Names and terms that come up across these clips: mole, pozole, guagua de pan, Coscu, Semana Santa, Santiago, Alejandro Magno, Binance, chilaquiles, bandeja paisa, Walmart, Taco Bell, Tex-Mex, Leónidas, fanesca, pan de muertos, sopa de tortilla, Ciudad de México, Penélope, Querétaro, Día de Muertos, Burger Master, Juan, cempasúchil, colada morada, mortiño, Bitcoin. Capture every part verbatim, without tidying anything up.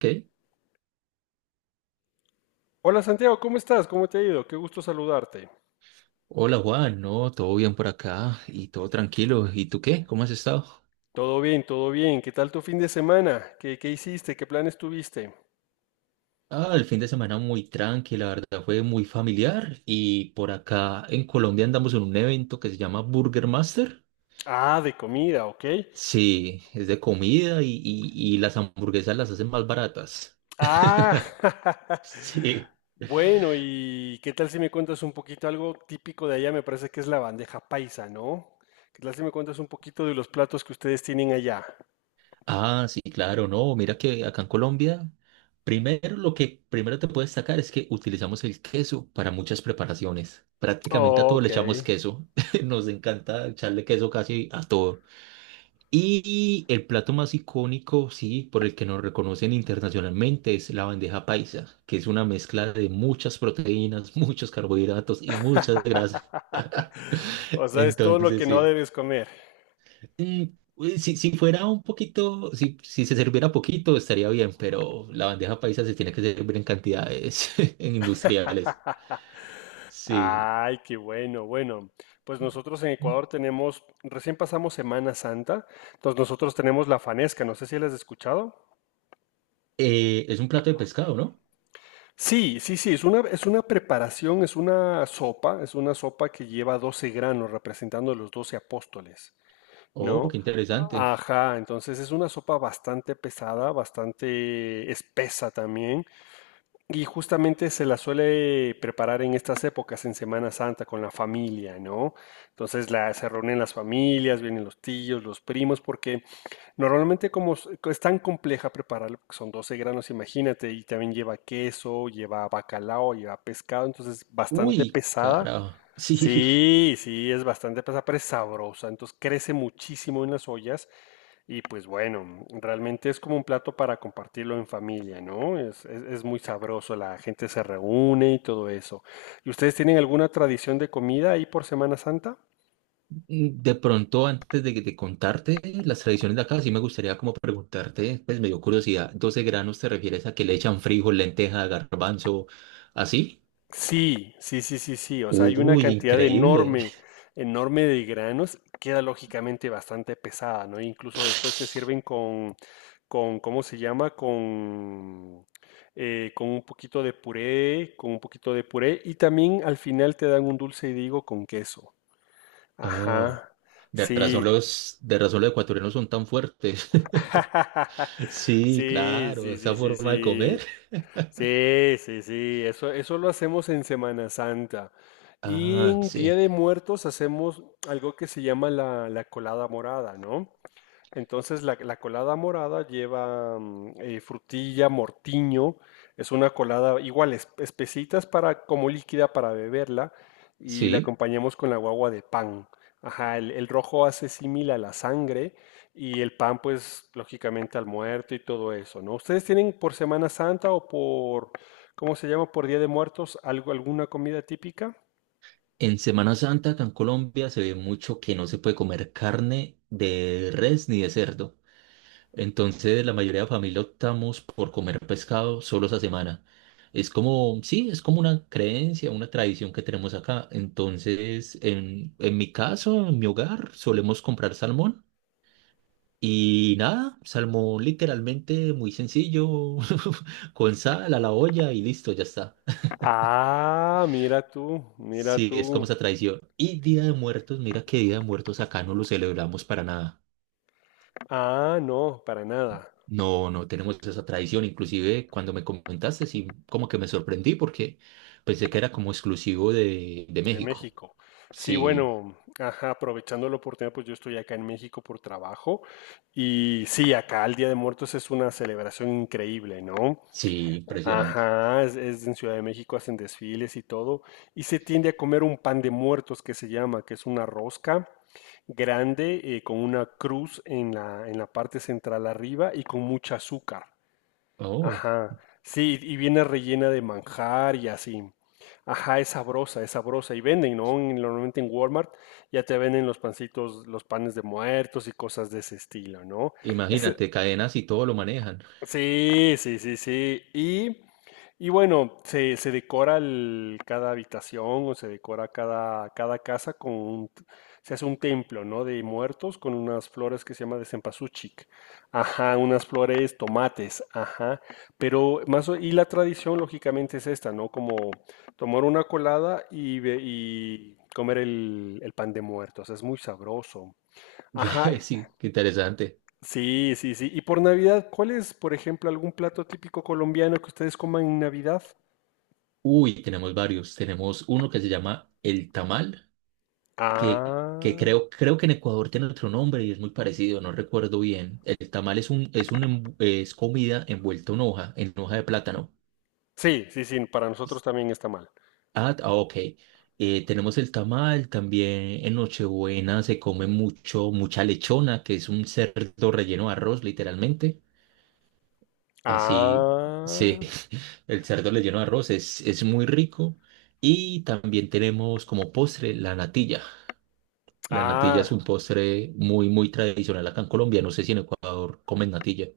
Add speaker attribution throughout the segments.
Speaker 1: Ok.
Speaker 2: Hola Santiago, ¿cómo estás? ¿Cómo te ha ido? Qué gusto saludarte.
Speaker 1: Hola Juan, no, todo bien por acá y todo tranquilo. ¿Y tú qué? ¿Cómo has estado?
Speaker 2: Todo bien, todo bien. ¿Qué tal tu fin de semana? ¿Qué, qué hiciste? ¿Qué planes tuviste?
Speaker 1: Ah, el fin de semana muy tranqui, la verdad fue muy familiar y por acá en Colombia andamos en un evento que se llama Burger Master.
Speaker 2: Ah, de comida, ¿ok?
Speaker 1: Sí, es de comida y, y, y las hamburguesas las hacen más baratas.
Speaker 2: Ah,
Speaker 1: Sí.
Speaker 2: bueno, ¿y qué tal si me cuentas un poquito algo típico de allá? Me parece que es la bandeja paisa, ¿no? ¿Qué tal si me cuentas un poquito de los platos que ustedes tienen allá?
Speaker 1: Ah, sí, claro, no, mira que acá en Colombia, primero lo que primero te puedo destacar es que utilizamos el queso para muchas preparaciones. Prácticamente a todo
Speaker 2: Ok.
Speaker 1: le echamos queso. Nos encanta echarle queso casi a todo. Y el plato más icónico, sí, por el que nos reconocen internacionalmente es la bandeja paisa, que es una mezcla de muchas proteínas, muchos carbohidratos y muchas grasas.
Speaker 2: O sea, es todo lo
Speaker 1: Entonces,
Speaker 2: que no
Speaker 1: sí.
Speaker 2: debes comer.
Speaker 1: Mm, uy, si, si fuera un poquito, si, si se serviera poquito, estaría bien, pero la bandeja paisa se tiene que servir en cantidades en industriales. Sí.
Speaker 2: Ay, qué bueno, bueno. Pues nosotros en Ecuador tenemos, recién pasamos Semana Santa, entonces nosotros tenemos la fanesca, no sé si la has escuchado.
Speaker 1: Eh, es un plato de pescado, ¿no?
Speaker 2: Sí, sí, sí, es una, es una preparación, es una sopa, es una sopa que lleva doce granos representando los doce apóstoles,
Speaker 1: Oh,
Speaker 2: ¿no?
Speaker 1: qué interesante.
Speaker 2: Ajá, entonces es una sopa bastante pesada, bastante espesa también. Y justamente se la suele preparar en estas épocas, en Semana Santa, con la familia, ¿no? Entonces la, se reúnen las familias, vienen los tíos, los primos, porque normalmente como s- co- es tan compleja prepararlo, porque son doce granos, imagínate, y también lleva queso, lleva bacalao, lleva pescado, entonces bastante
Speaker 1: Uy,
Speaker 2: pesada.
Speaker 1: carajo. Sí,
Speaker 2: Sí, sí, es bastante pesada, pero es sabrosa, entonces crece muchísimo en las ollas y pues bueno, realmente es como un plato para compartirlo en familia, ¿no? Es, es- es muy sabroso, la gente se reúne y todo eso. ¿Y ustedes tienen alguna tradición de comida ahí por Semana Santa?
Speaker 1: de pronto antes de, de contarte las tradiciones de acá, sí me gustaría como preguntarte, pues me dio curiosidad, doce granos te refieres a que le echan frijol, lenteja, garbanzo, ¿así?
Speaker 2: Sí, sí, sí, sí, sí. O sea, hay una
Speaker 1: Uy,
Speaker 2: cantidad de
Speaker 1: increíble.
Speaker 2: enorme, enorme de granos. Queda lógicamente bastante pesada, ¿no? Incluso después te sirven con, con, ¿cómo se llama? Con, eh, con un poquito de puré, con un poquito de puré. Y también al final te dan un dulce y digo con queso.
Speaker 1: Oh.
Speaker 2: Ajá.
Speaker 1: De
Speaker 2: Sí.
Speaker 1: razón los, de razón los ecuatorianos son tan fuertes. Sí,
Speaker 2: Sí,
Speaker 1: claro,
Speaker 2: sí,
Speaker 1: esa
Speaker 2: sí, sí,
Speaker 1: forma de
Speaker 2: sí.
Speaker 1: comer.
Speaker 2: Sí, sí, sí. Eso, eso lo hacemos en Semana Santa. Y
Speaker 1: Ah,
Speaker 2: en
Speaker 1: sí,
Speaker 2: Día de Muertos hacemos algo que se llama la, la colada morada, ¿no? Entonces la, la colada morada lleva mm, eh, frutilla, mortiño, es una colada igual, es- espesitas para, como líquida para beberla y la
Speaker 1: sí.
Speaker 2: acompañamos con la guagua de pan. Ajá, el, el rojo hace símil a la sangre y el pan pues lógicamente al muerto y todo eso, ¿no? ¿Ustedes tienen por Semana Santa o por, ¿cómo se llama? Por Día de Muertos, algo, alguna comida típica?
Speaker 1: En Semana Santa acá en Colombia se ve mucho que no se puede comer carne de res ni de cerdo. Entonces la mayoría de familia optamos por comer pescado solo esa semana. Es como, sí, es como una creencia, una tradición que tenemos acá. Entonces, en, en mi caso, en mi hogar, solemos comprar salmón. Y nada, salmón literalmente muy sencillo, con sal a la olla y listo, ya está.
Speaker 2: Ah, mira tú, mira
Speaker 1: Sí, es como
Speaker 2: tú.
Speaker 1: esa tradición. Y Día de Muertos, mira que Día de Muertos acá no lo celebramos para nada.
Speaker 2: Ah, no, para nada.
Speaker 1: No, no tenemos esa tradición. Inclusive cuando me comentaste, sí, como que me sorprendí porque pensé que era como exclusivo de, de
Speaker 2: De
Speaker 1: México.
Speaker 2: México. Sí,
Speaker 1: Sí,
Speaker 2: bueno, ajá, aprovechando la oportunidad, pues yo estoy acá en México por trabajo y sí, acá el Día de Muertos es una celebración increíble, ¿no?
Speaker 1: sí, impresionante.
Speaker 2: Ajá, es, es en Ciudad de México, hacen desfiles y todo, y se tiende a comer un pan de muertos que se llama, que es una rosca grande eh, con una cruz en la, en la parte central arriba y con mucha azúcar.
Speaker 1: Oh,
Speaker 2: Ajá, sí, y viene rellena de manjar y así. Ajá, es sabrosa, es sabrosa. Y venden, ¿no? En- Normalmente en Walmart ya te venden los pancitos, los panes de muertos y cosas de ese estilo, ¿no?
Speaker 1: imagínate, cadenas y todo lo manejan.
Speaker 2: Sí, sí, sí, sí. Y, y bueno, se, se decora el- cada habitación o se decora cada, cada casa con un, se hace un templo, ¿no? De muertos con unas flores que se llama de cempasúchil. Ajá, unas flores tomates, ajá. Pero más o- y la tradición lógicamente es esta, ¿no? Como tomar una colada y, ve- y comer el, el pan de muertos. Es muy sabroso. Ajá,
Speaker 1: Sí, qué interesante.
Speaker 2: sí, sí, sí. Y por Navidad, ¿cuál es, por ejemplo, algún plato típico colombiano que ustedes coman en Navidad?
Speaker 1: Uy, tenemos varios. Tenemos uno que se llama el tamal, que, que
Speaker 2: Ah,
Speaker 1: creo, creo que en Ecuador tiene otro nombre y es muy parecido, no recuerdo bien. El tamal es un, es un, envu- es comida envuelta en hoja, en hoja de plátano.
Speaker 2: sí, sí, sí, para nosotros
Speaker 1: Es-
Speaker 2: también está mal.
Speaker 1: Ah, ah, ok. Eh, tenemos el tamal, también en Nochebuena se come mucho, mucha lechona, que es un cerdo relleno de arroz, literalmente. Así, sí,
Speaker 2: Ah,
Speaker 1: el cerdo relleno de arroz es, es muy rico. Y también tenemos como postre la natilla. La natilla es
Speaker 2: ah,
Speaker 1: un postre muy, muy tradicional acá en Colombia. No sé si en Ecuador comen natilla.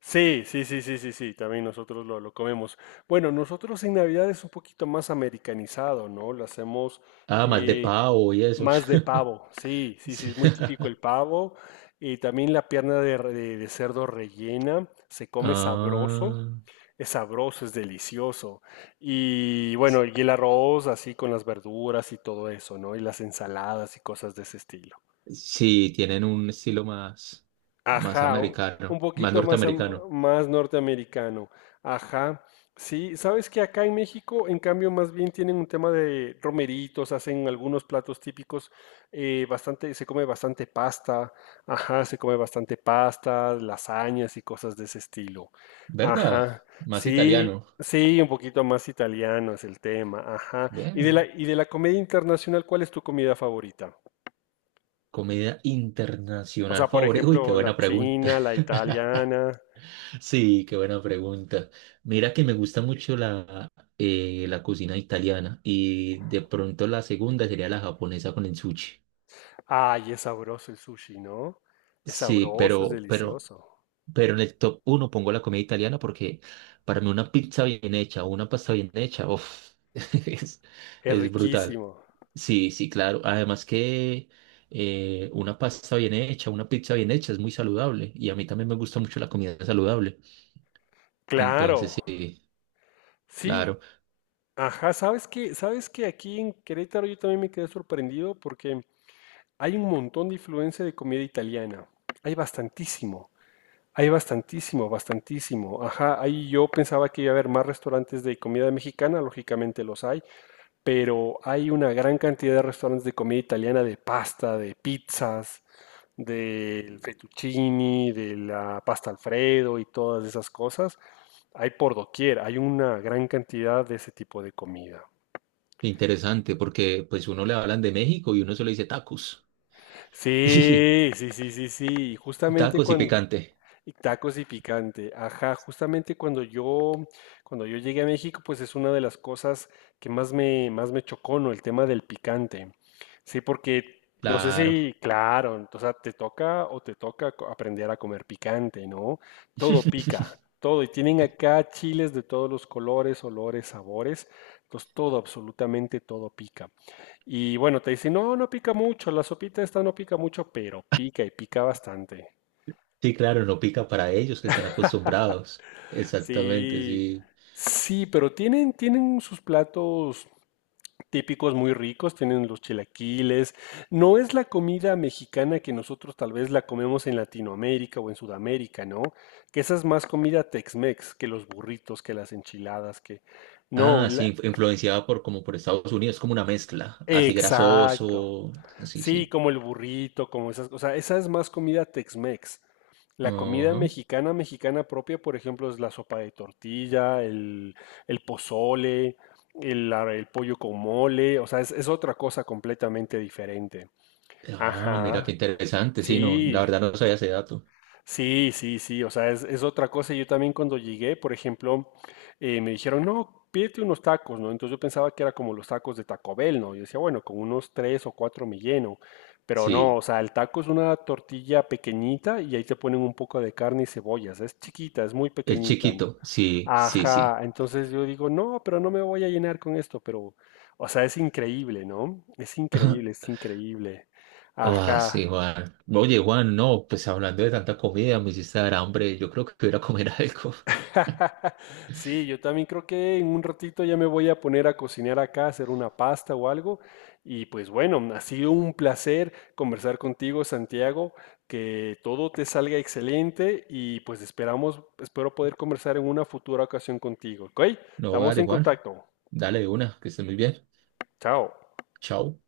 Speaker 2: sí, sí, sí, sí, sí, sí, también nosotros lo, lo comemos. Bueno, nosotros en Navidad es un poquito más americanizado, ¿no? Lo hacemos
Speaker 1: Ah, más de
Speaker 2: eh,
Speaker 1: pavo y eso.
Speaker 2: más de pavo, sí, sí, sí,
Speaker 1: Sí.
Speaker 2: es muy típico el pavo. Y también la pierna de, re- de- de cerdo rellena, se come sabroso,
Speaker 1: Ah,
Speaker 2: es sabroso, es delicioso. Y bueno, y el arroz así con las verduras y todo eso, ¿no? Y las ensaladas y cosas de ese estilo.
Speaker 1: sí, tienen un estilo más, más
Speaker 2: Ajá, o- un
Speaker 1: americano, más
Speaker 2: poquito más, am-
Speaker 1: norteamericano.
Speaker 2: más norteamericano. Ajá, sí, sabes que acá en México, en cambio, más bien tienen un tema de romeritos, hacen algunos platos típicos, eh, bastante, se come bastante pasta, ajá, se come bastante pasta, lasañas y cosas de ese estilo.
Speaker 1: ¿Verdad?
Speaker 2: Ajá,
Speaker 1: Más
Speaker 2: sí,
Speaker 1: italiano.
Speaker 2: sí, un poquito más italiano es el tema, ajá. Y de
Speaker 1: Bueno,
Speaker 2: la, y de la comida internacional, ¿cuál es tu comida favorita?
Speaker 1: comida
Speaker 2: O sea,
Speaker 1: internacional
Speaker 2: por
Speaker 1: favorita. Uy, qué
Speaker 2: ejemplo, la
Speaker 1: buena pregunta.
Speaker 2: china, la italiana.
Speaker 1: Sí, qué buena pregunta. Mira que me gusta mucho la, eh, la cocina italiana y de pronto la segunda sería la japonesa con el sushi.
Speaker 2: Ay, es sabroso el sushi, ¿no? Es
Speaker 1: Sí,
Speaker 2: sabroso, es
Speaker 1: pero, pero,
Speaker 2: delicioso,
Speaker 1: pero en el top uno pongo la comida italiana porque para mí una pizza bien hecha o una pasta bien hecha, uf, es,
Speaker 2: es
Speaker 1: es brutal.
Speaker 2: riquísimo.
Speaker 1: Sí, sí, claro. Además que eh, una pasta bien hecha, una pizza bien hecha es muy saludable y a mí también me gusta mucho la comida saludable.
Speaker 2: Claro,
Speaker 1: Entonces, sí,
Speaker 2: sí,
Speaker 1: claro.
Speaker 2: ajá, ¿sabes qué? ¿Sabes que aquí en Querétaro yo también me quedé sorprendido porque hay un montón de influencia de comida italiana. Hay bastantísimo, hay bastantísimo, bastantísimo. Ajá, ahí yo pensaba que iba a haber más restaurantes de comida mexicana, lógicamente los hay, pero hay una gran cantidad de restaurantes de comida italiana, de pasta, de pizzas, del fettuccini, de la pasta Alfredo y todas esas cosas. Hay por doquier, hay una gran cantidad de ese tipo de comida.
Speaker 1: Interesante, porque pues uno le hablan de México y uno solo dice tacos. Y
Speaker 2: Sí, sí, sí, sí, sí. y Justamente
Speaker 1: tacos y
Speaker 2: cuando,
Speaker 1: picante.
Speaker 2: Y tacos y picante. Ajá, justamente cuando yo, cuando yo llegué a México, pues es una de las cosas que más me, más me chocó, ¿no? El tema del picante. Sí, porque no sé
Speaker 1: Claro.
Speaker 2: si, claro, o sea, te toca o te toca co- aprender a comer picante, ¿no? Todo pica, todo. Y tienen acá chiles de todos los colores, olores, sabores. Entonces, todo, absolutamente todo pica. Y bueno, te dicen, no, no pica mucho, la sopita esta no pica mucho, pero pica y pica bastante.
Speaker 1: Sí, claro, no pica para ellos que están acostumbrados. Exactamente,
Speaker 2: Sí,
Speaker 1: sí.
Speaker 2: sí, pero tienen, tienen sus platos típicos muy ricos, tienen los chilaquiles. No es la comida mexicana que nosotros tal vez la comemos en Latinoamérica o en Sudamérica, ¿no? Que esa es más comida Tex-Mex que los burritos, que las enchiladas, que... No,
Speaker 1: Ah,
Speaker 2: la-
Speaker 1: sí, inf- influenciada por como por Estados Unidos, como una mezcla, así
Speaker 2: exacto.
Speaker 1: grasoso. Sí,
Speaker 2: Sí,
Speaker 1: sí.
Speaker 2: como el burrito, como esas, o sea, esa es más comida Tex-Mex. La comida
Speaker 1: Ajá.
Speaker 2: mexicana, mexicana propia, por ejemplo, es la sopa de tortilla, el, el pozole, el, la- el pollo con mole, o sea, es, es otra cosa completamente diferente.
Speaker 1: Ah, mira qué
Speaker 2: Ajá,
Speaker 1: interesante. Sí, no, la
Speaker 2: sí,
Speaker 1: verdad no sabía ese dato.
Speaker 2: sí, sí, sí, o sea, es, es otra cosa. Yo también cuando llegué, por ejemplo, eh, me dijeron, no, pídete unos tacos, ¿no? Entonces yo pensaba que era como los tacos de Taco Bell, ¿no? Yo decía, bueno, con unos tres o cuatro me lleno, pero no,
Speaker 1: Sí,
Speaker 2: o sea, el taco es una tortilla pequeñita y ahí te ponen un poco de carne y cebollas, es chiquita, es muy
Speaker 1: el
Speaker 2: pequeñita, ¿no?
Speaker 1: chiquito. Sí, sí,
Speaker 2: Ajá,
Speaker 1: sí.
Speaker 2: entonces yo digo, no, pero no me voy a llenar con esto, pero, o sea, es increíble, ¿no? Es increíble, es increíble.
Speaker 1: Oh,
Speaker 2: Ajá.
Speaker 1: sí, Juan. Oye, Juan, no, pues hablando de tanta comida, me hiciste dar hambre. Yo creo que voy a ir a comer algo.
Speaker 2: Sí, yo también creo que en un ratito ya me voy a poner a cocinar acá, a hacer una pasta o algo. Y pues bueno, ha sido un placer conversar contigo, Santiago, que todo te salga excelente y pues esperamos, espero poder conversar en una futura ocasión contigo, ¿ok?
Speaker 1: No,
Speaker 2: Estamos
Speaker 1: dale,
Speaker 2: en
Speaker 1: Juan.
Speaker 2: contacto.
Speaker 1: Dale de una, que estés muy bien.
Speaker 2: Chao.
Speaker 1: Chao.